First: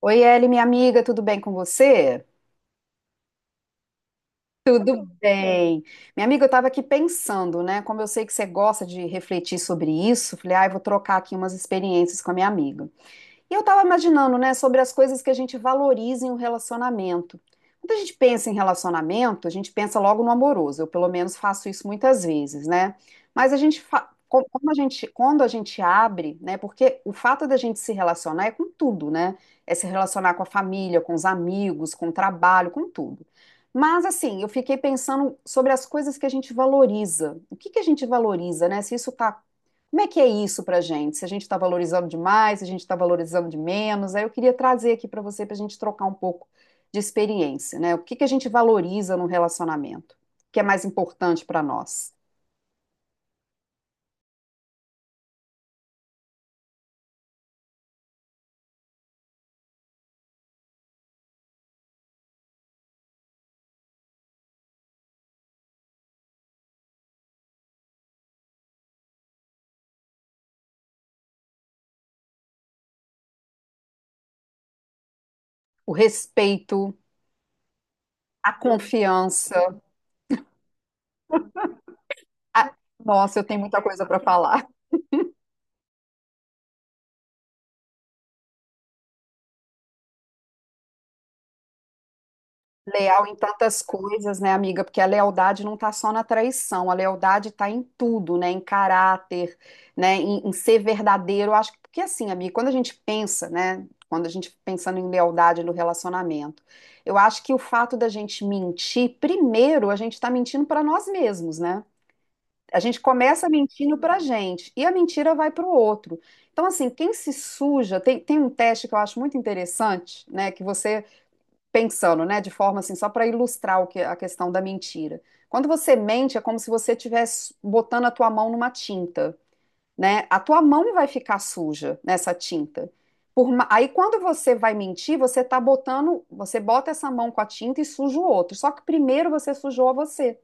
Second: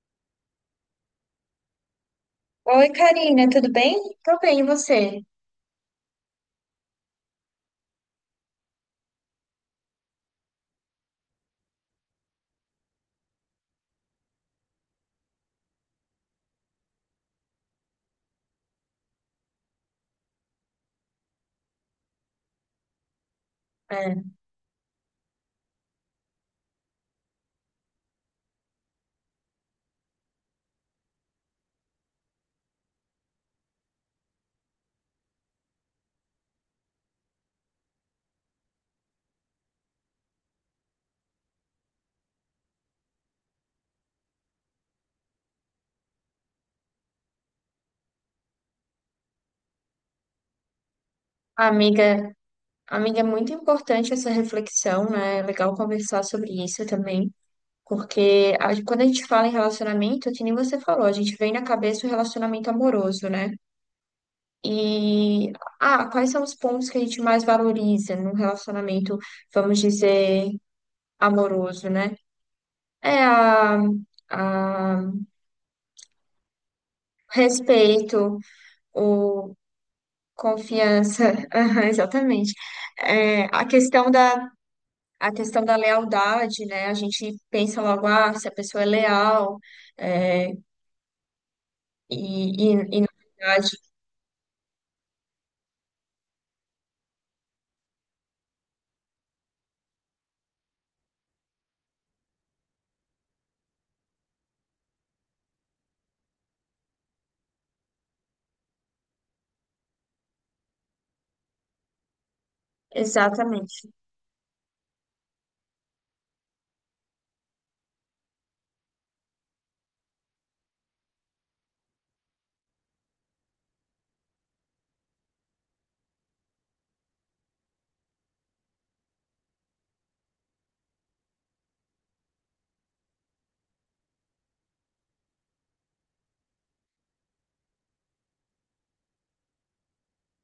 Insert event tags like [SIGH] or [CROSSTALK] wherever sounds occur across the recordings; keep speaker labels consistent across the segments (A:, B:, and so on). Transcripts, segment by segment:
A: Oi, Eli, minha amiga, tudo bem com você?
B: Oi, Karina, tudo bem? Tô bem, e
A: Tudo
B: você?
A: bem. Minha amiga, eu estava aqui pensando, né? Como eu sei que você gosta de refletir sobre isso, falei, ah, eu vou trocar aqui umas experiências com a minha amiga. E eu estava imaginando, né, sobre as coisas que a gente valoriza em um relacionamento. Quando a gente pensa em relacionamento, a gente pensa logo no amoroso. Eu, pelo menos, faço isso muitas vezes, né? Mas a gente,
B: É,
A: como a gente, quando a gente abre, né? Porque o fato da gente se relacionar é com tudo, né? É se relacionar com a família, com os amigos, com o trabalho, com tudo. Mas, assim, eu fiquei pensando sobre as coisas que a gente valoriza. O que que a gente valoriza, né? Se isso está como é que é isso para a gente? Se a gente está valorizando demais, se a gente está valorizando de menos? Aí eu queria trazer aqui para você, para a gente trocar um pouco de experiência, né? O que que a gente valoriza no relacionamento? O que é mais importante para nós?
B: amiga, amiga, é muito importante essa reflexão, né? É legal conversar sobre isso também, porque quando a gente fala em relacionamento, é que nem você falou, a gente vem na cabeça o relacionamento amoroso, né? E, Quais são os pontos que a gente mais valoriza num relacionamento, vamos dizer, amoroso, né? É a
A: O respeito,
B: respeito,
A: a confiança.
B: confiança. [LAUGHS] Aham, exatamente.
A: a- Nossa,
B: É,
A: eu tenho muita coisa para falar.
B: a questão da lealdade, né? A gente pensa logo, ah, se a pessoa é leal, é, e, na
A: Leal em
B: verdade.
A: tantas coisas, né, amiga? Porque a lealdade não está só na traição, a lealdade está em tudo, né? Em caráter, né? Em ser verdadeiro. Eu acho que, porque assim, amiga, quando a gente pensa, né? Quando a gente pensando em lealdade no relacionamento, eu acho que o fato da gente mentir, primeiro, a gente está mentindo para nós mesmos, né? A gente começa
B: Exatamente.
A: mentindo pra gente e a mentira vai pro outro. Então, assim, quem se suja, tem um teste que eu acho muito interessante, né? Que você pensando, né, de forma assim, só para ilustrar o que, a questão da mentira. Quando você mente, é como se você estivesse botando a tua mão numa tinta, né? A tua mão vai ficar suja nessa tinta. Aí quando você vai mentir, você tá botando, você bota essa mão com a tinta e suja o outro. Só que primeiro você sujou você.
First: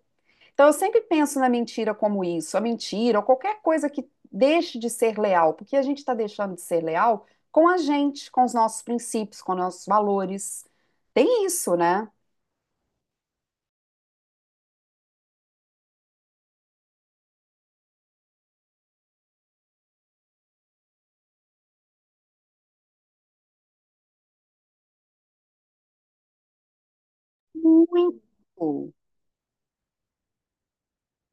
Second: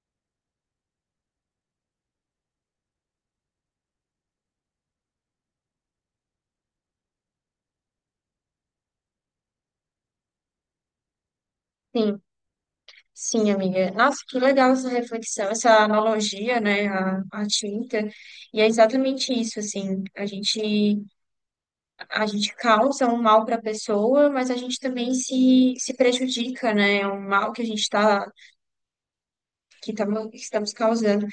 A: Então, eu sempre penso na mentira como isso, a mentira ou qualquer coisa que deixe de ser leal, porque a gente está deixando de ser leal com a gente, com os nossos princípios, com os nossos valores. Tem isso, né?
B: Sim, sim, amiga. Nossa, que legal essa reflexão, essa analogia, né? A tinta. E é exatamente isso, assim. A gente causa um mal para a pessoa, mas a gente também se prejudica, né? É um mal que a gente
A: Muito.
B: está que estamos causando.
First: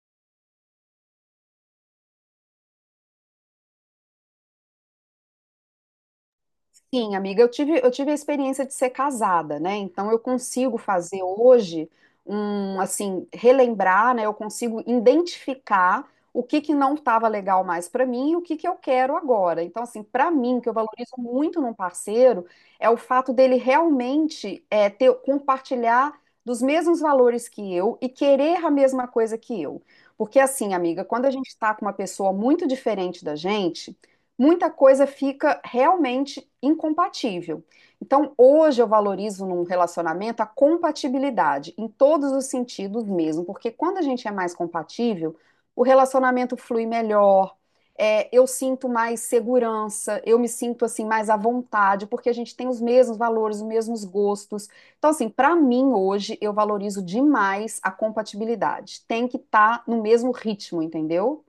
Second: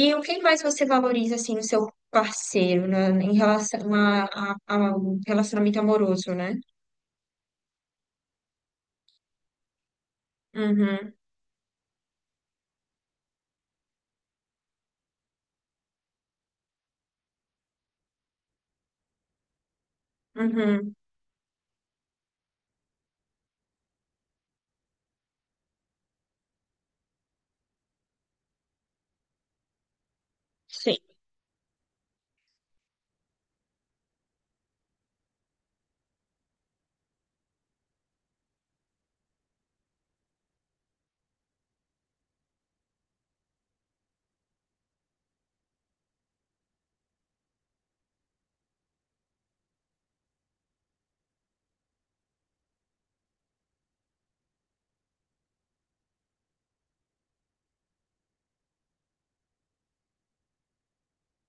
B: E o que mais você valoriza, assim, no seu parceiro, né, em relação ao relacionamento amoroso, né?
A: Sim, amiga, eu tive a experiência de ser casada, né? Então eu consigo
B: Uhum,
A: fazer hoje um, assim, relembrar, né? Eu consigo identificar o que que não estava legal mais para mim e o que que eu quero agora. Então, assim, para mim, o que eu
B: uhum,
A: valorizo muito num parceiro é o fato dele realmente é, ter, compartilhar dos mesmos valores que eu e querer a mesma coisa que eu. Porque, assim,
B: sim.
A: amiga, quando a gente está com uma pessoa muito diferente da gente muita coisa fica realmente incompatível. Então, hoje eu valorizo num relacionamento a compatibilidade, em todos os sentidos mesmo, porque quando a gente é mais compatível, o relacionamento flui melhor, é, eu sinto mais segurança, eu me sinto assim mais à vontade, porque a gente tem os mesmos valores, os mesmos gostos. Então, assim, para mim hoje eu valorizo demais a compatibilidade. Tem que estar no mesmo ritmo, entendeu?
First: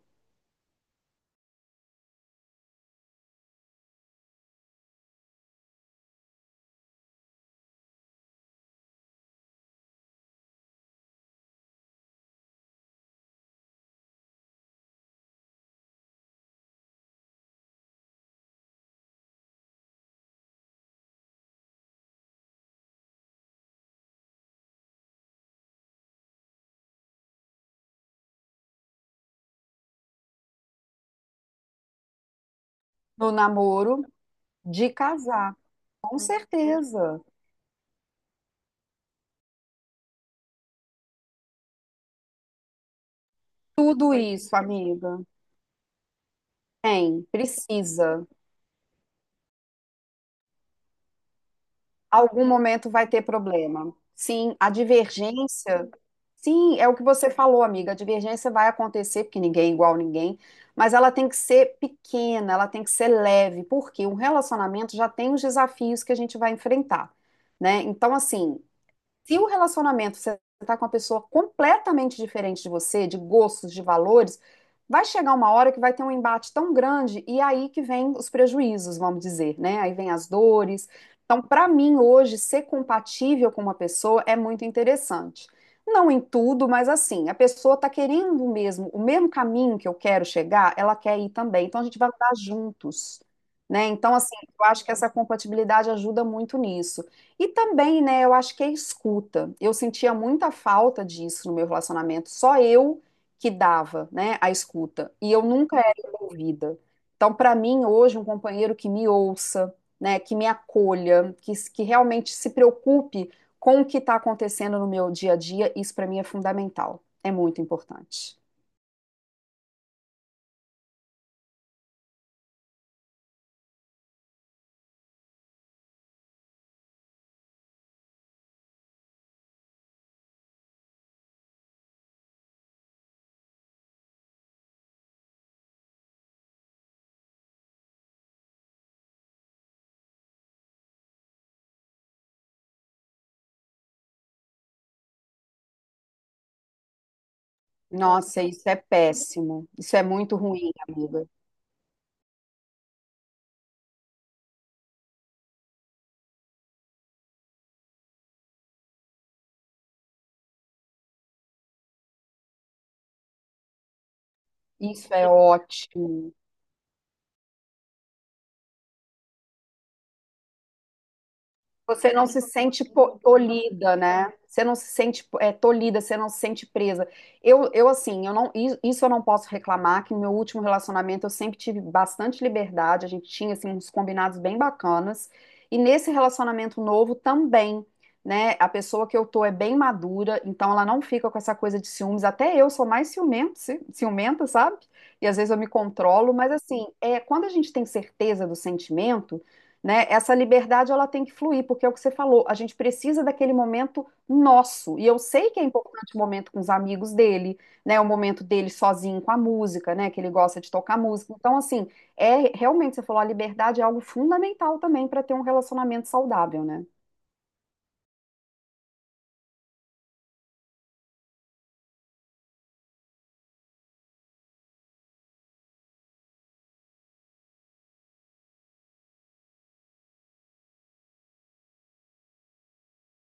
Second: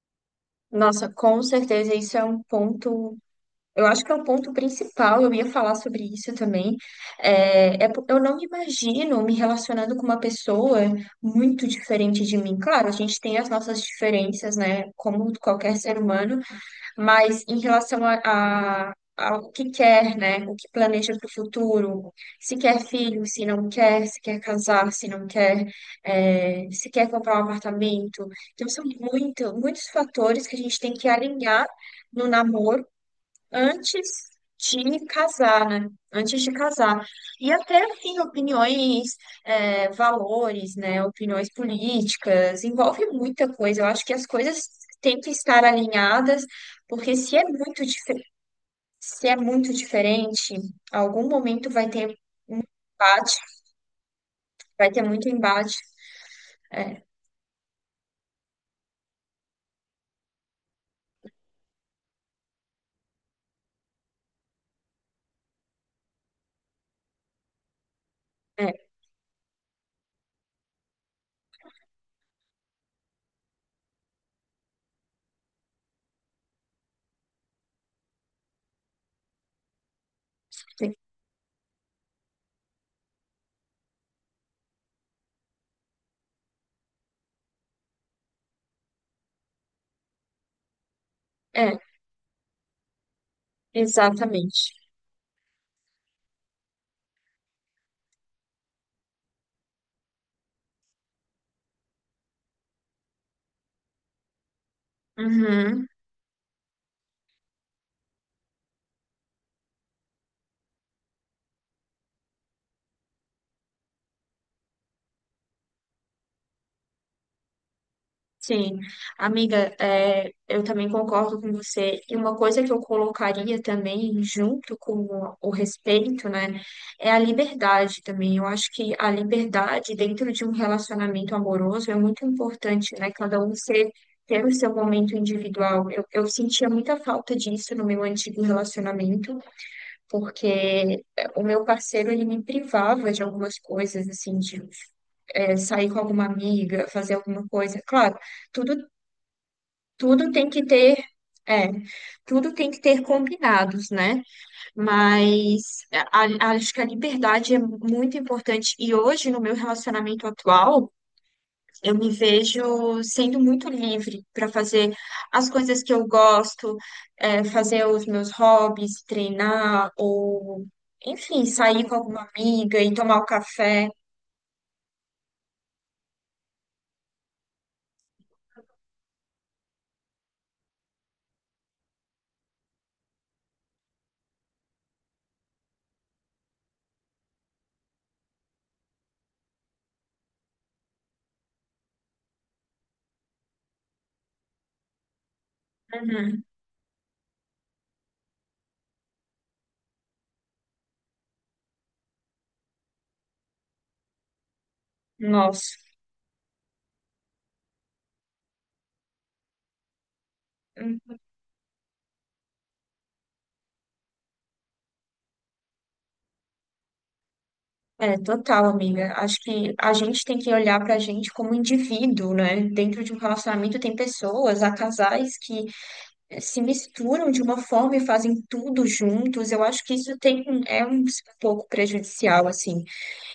B: Nossa, com certeza isso é um ponto. Eu acho que é um ponto principal. Eu ia falar sobre isso também. Eu não me imagino me relacionando com uma pessoa muito diferente de mim. Claro, a gente tem as nossas diferenças, né? Como qualquer ser humano. Mas em relação ao que quer, né? O que planeja para o futuro, se quer filho, se não quer, se quer casar, se não quer, se quer comprar um apartamento. Então, são muitos fatores que a gente tem que alinhar no namoro
A: No
B: antes
A: namoro de
B: de
A: casar.
B: casar, né?
A: Com
B: Antes de casar.
A: certeza.
B: E até, assim, opiniões, é, valores, né? Opiniões políticas, envolve muita coisa. Eu acho
A: Tudo
B: que as
A: isso,
B: coisas
A: amiga.
B: têm que estar alinhadas, porque
A: Tem, precisa.
B: se é muito diferente, algum momento vai ter
A: Algum momento vai ter
B: embate,
A: problema. Sim, a
B: vai ter muito embate.
A: divergência. Sim, é o que você falou, amiga. A divergência vai acontecer, porque ninguém é igual a ninguém, mas ela tem que ser pequena, ela tem que ser leve, porque um relacionamento já tem os desafios que a gente vai enfrentar, né? Então, assim,
B: É,
A: se o relacionamento você está com uma pessoa completamente diferente de você, de gostos, de valores, vai chegar uma hora que vai ter um embate tão grande e aí que vem os prejuízos, vamos dizer, né? Aí vem as dores. Então, para mim, hoje, ser compatível com uma pessoa é muito interessante. Não em tudo, mas assim, a pessoa está querendo mesmo, o mesmo caminho que eu quero chegar, ela quer ir também.
B: é,
A: Então, a gente vai andar juntos, né? Então, assim, eu
B: Exatamente.
A: acho que essa compatibilidade ajuda muito nisso. E também, né, eu acho que é escuta. Eu sentia muita falta disso no meu relacionamento, só eu que dava, né, a escuta. E eu nunca
B: Uhum.
A: era envolvida. Então, para mim, hoje, um companheiro que me ouça, né, que me acolha, que realmente se preocupe com o que está acontecendo no meu dia a dia, isso para mim é fundamental. É muito importante.
B: Sim, amiga, é, eu também concordo com você. E uma coisa que eu colocaria também, junto com o respeito, né, é a liberdade também. Eu acho que a liberdade dentro de um relacionamento amoroso é muito importante, né? Cada um ser, ter o seu momento individual. Eu sentia muita falta disso no meu antigo relacionamento, porque é, o meu parceiro, ele me privava de algumas coisas, assim, de é, sair com alguma amiga, fazer alguma coisa. Claro.
A: Nossa, isso
B: Tudo
A: é péssimo. Isso é
B: Tudo
A: muito
B: tem que
A: ruim,
B: ter,
A: amiga.
B: é, tudo tem que ter combinados, né? Mas é, a- Acho que a liberdade é muito importante. E hoje, no meu relacionamento atual, eu me vejo sendo muito livre para fazer
A: Isso é
B: as coisas que eu
A: ótimo.
B: gosto, é, fazer os meus hobbies, treinar, ou, enfim, sair com
A: Você não
B: alguma
A: se
B: amiga
A: sente
B: e tomar um café.
A: tolhida, né? Você não se sente é, tolhida, você não se sente presa. Eu assim, eu não, isso eu não posso reclamar, que no meu último relacionamento eu sempre tive bastante liberdade, a gente tinha assim, uns combinados bem bacanas. E nesse relacionamento novo também, né? A pessoa que eu tô é bem madura, então ela não fica com essa coisa de ciúmes. Até eu sou mais ciumenta, ciumenta, sabe? E às vezes eu me controlo,
B: Uhum.
A: mas assim, é, quando a gente tem certeza do sentimento, né? Essa liberdade ela tem que fluir, porque é o que você falou, a gente precisa daquele momento nosso. E eu sei que é
B: Nossa.
A: importante o momento com os amigos dele, né? O momento dele sozinho com a música, né? Que ele gosta de tocar música. Então, assim, é realmente, você falou, a liberdade é algo fundamental também para ter um relacionamento saudável, né?
B: É, total, amiga. Acho que a gente tem que olhar pra gente como indivíduo, né? Dentro de um relacionamento tem pessoas, há casais que se misturam de uma forma e fazem tudo juntos. Eu acho que isso tem, é um pouco prejudicial, assim.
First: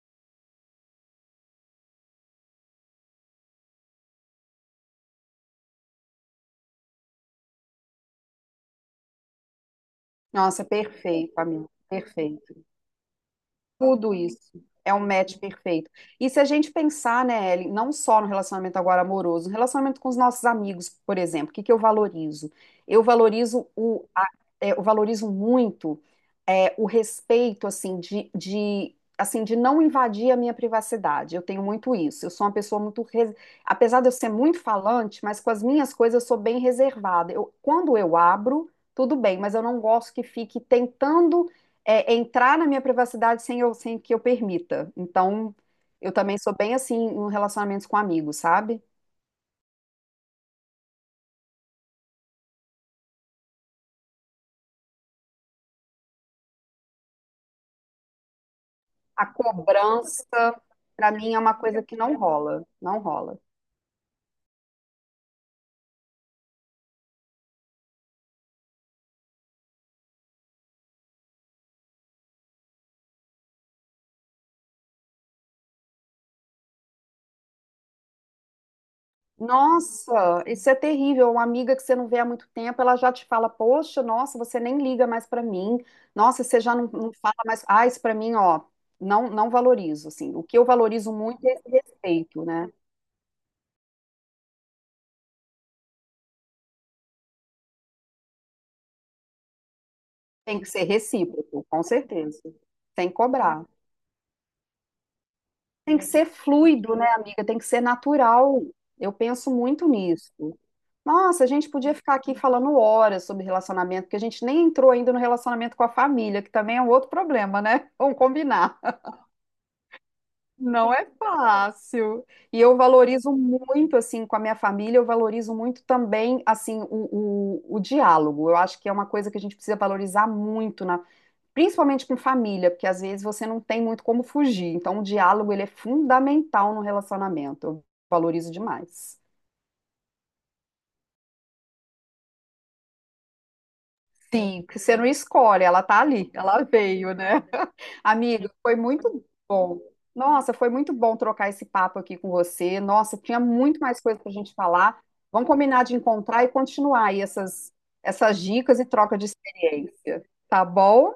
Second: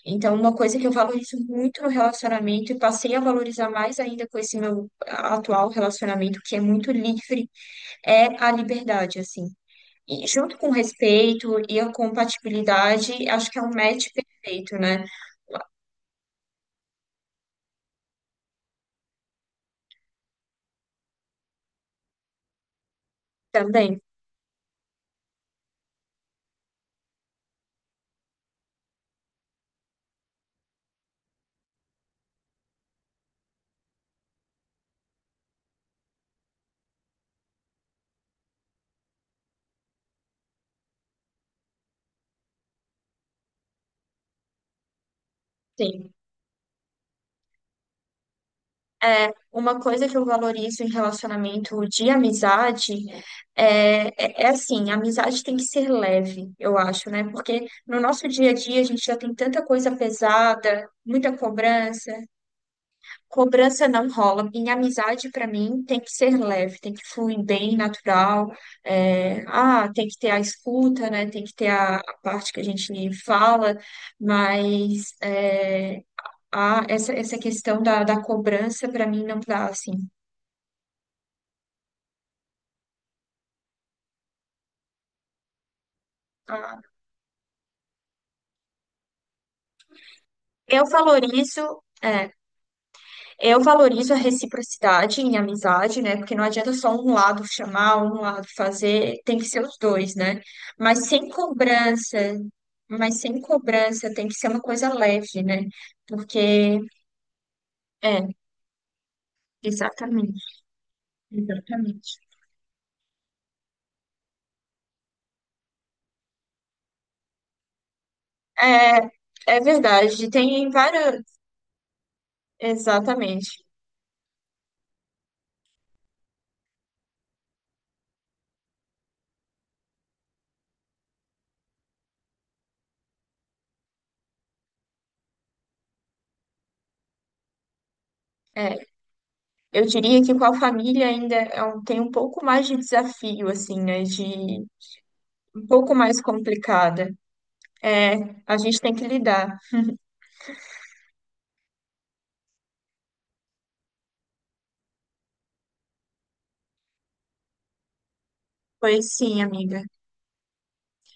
B: Então, uma coisa que eu valorizo muito no relacionamento e passei a valorizar mais ainda com esse meu atual relacionamento, que é muito livre, é a liberdade, assim. E junto
A: Nossa,
B: com o
A: perfeito,
B: respeito
A: amigo,
B: e a
A: perfeito.
B: compatibilidade, acho que é um match
A: Tudo isso
B: perfeito,
A: é um
B: né?
A: match perfeito. E se a gente pensar, né, Ellen, não só no relacionamento agora amoroso, no relacionamento com os nossos amigos, por exemplo, o que que eu valorizo? Eu valorizo
B: Também.
A: é, eu valorizo muito é, o respeito, assim, assim, de não invadir a minha privacidade. Eu tenho muito isso. Eu sou uma pessoa muito, apesar de eu ser muito falante, mas com as minhas coisas eu sou bem reservada. Eu, quando eu abro, tudo bem, mas eu não gosto que fique tentando é entrar na minha privacidade sem eu, sem que eu permita. Então, eu
B: Sim.
A: também sou bem assim em relacionamentos com amigos, sabe?
B: Uma coisa que eu valorizo em relacionamento de amizade é assim, a amizade tem que ser leve, eu acho, né? Porque no nosso dia a dia a gente já
A: A
B: tem tanta coisa
A: cobrança,
B: pesada,
A: pra mim,
B: muita
A: é uma coisa que
B: cobrança.
A: não rola, não rola.
B: Cobrança não rola. Em amizade, para mim, tem que ser leve, tem que fluir bem, natural. É, ah, tem que ter a escuta, né? Tem que ter a parte que a gente fala, mas é, ah, essa questão da cobrança para mim não dá, assim.
A: Nossa, isso é terrível. Uma amiga que você não vê há muito tempo, ela já te fala: Poxa, nossa, você nem liga mais pra mim. Nossa, você já
B: Ah,
A: não, não fala mais. Ah, isso pra mim, ó, não, não valorizo. Assim, o que eu
B: eu
A: valorizo muito é esse
B: valorizo, é,
A: respeito, né?
B: eu valorizo a reciprocidade em amizade, né? Porque não adianta só um lado chamar, um lado fazer, tem que ser os dois, né?
A: Tem que ser
B: Mas sem
A: recíproco, com
B: cobrança,
A: certeza. Sem
B: mas sem
A: cobrar.
B: cobrança tem que ser uma coisa leve, né?
A: Tem que ser
B: Porque,
A: fluido, né, amiga? Tem que ser
B: é,
A: natural. Eu penso muito nisso.
B: exatamente,
A: Nossa, a gente podia
B: exatamente.
A: ficar aqui falando horas sobre relacionamento, porque a gente nem entrou ainda no relacionamento com a família, que também é um outro problema, né? [LAUGHS] Vamos combinar.
B: É, é verdade, tem
A: Não é
B: várias,
A: fácil. E eu valorizo
B: exatamente.
A: muito, assim, com a minha família, eu valorizo muito também, assim, o diálogo. Eu acho que é uma coisa que a gente precisa valorizar muito na principalmente com família, porque às vezes você não tem muito como fugir. Então, o diálogo ele é fundamental no relacionamento. Eu valorizo
B: É.
A: demais.
B: Eu diria que com a família ainda tem um pouco mais de desafio, assim, né?
A: Sim,
B: De
A: porque você não escolhe,
B: um
A: ela
B: pouco
A: tá
B: mais
A: ali, [LAUGHS] ela
B: complicada.
A: veio, né? [LAUGHS]
B: É,
A: Amiga,
B: a
A: foi
B: gente tem que
A: muito
B: lidar.
A: bom. Nossa, foi muito bom trocar esse papo aqui com você. Nossa, tinha muito mais coisa pra gente falar. Vamos combinar de encontrar e continuar aí essas, essas dicas e
B: Pois
A: troca de
B: sim, amiga.
A: experiência, tá bom?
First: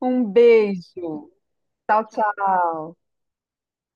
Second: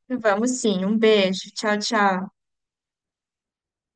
A: Um
B: Vamos sim. Um
A: beijo.
B: beijo. Tchau,
A: Tchau,
B: tchau.
A: tchau.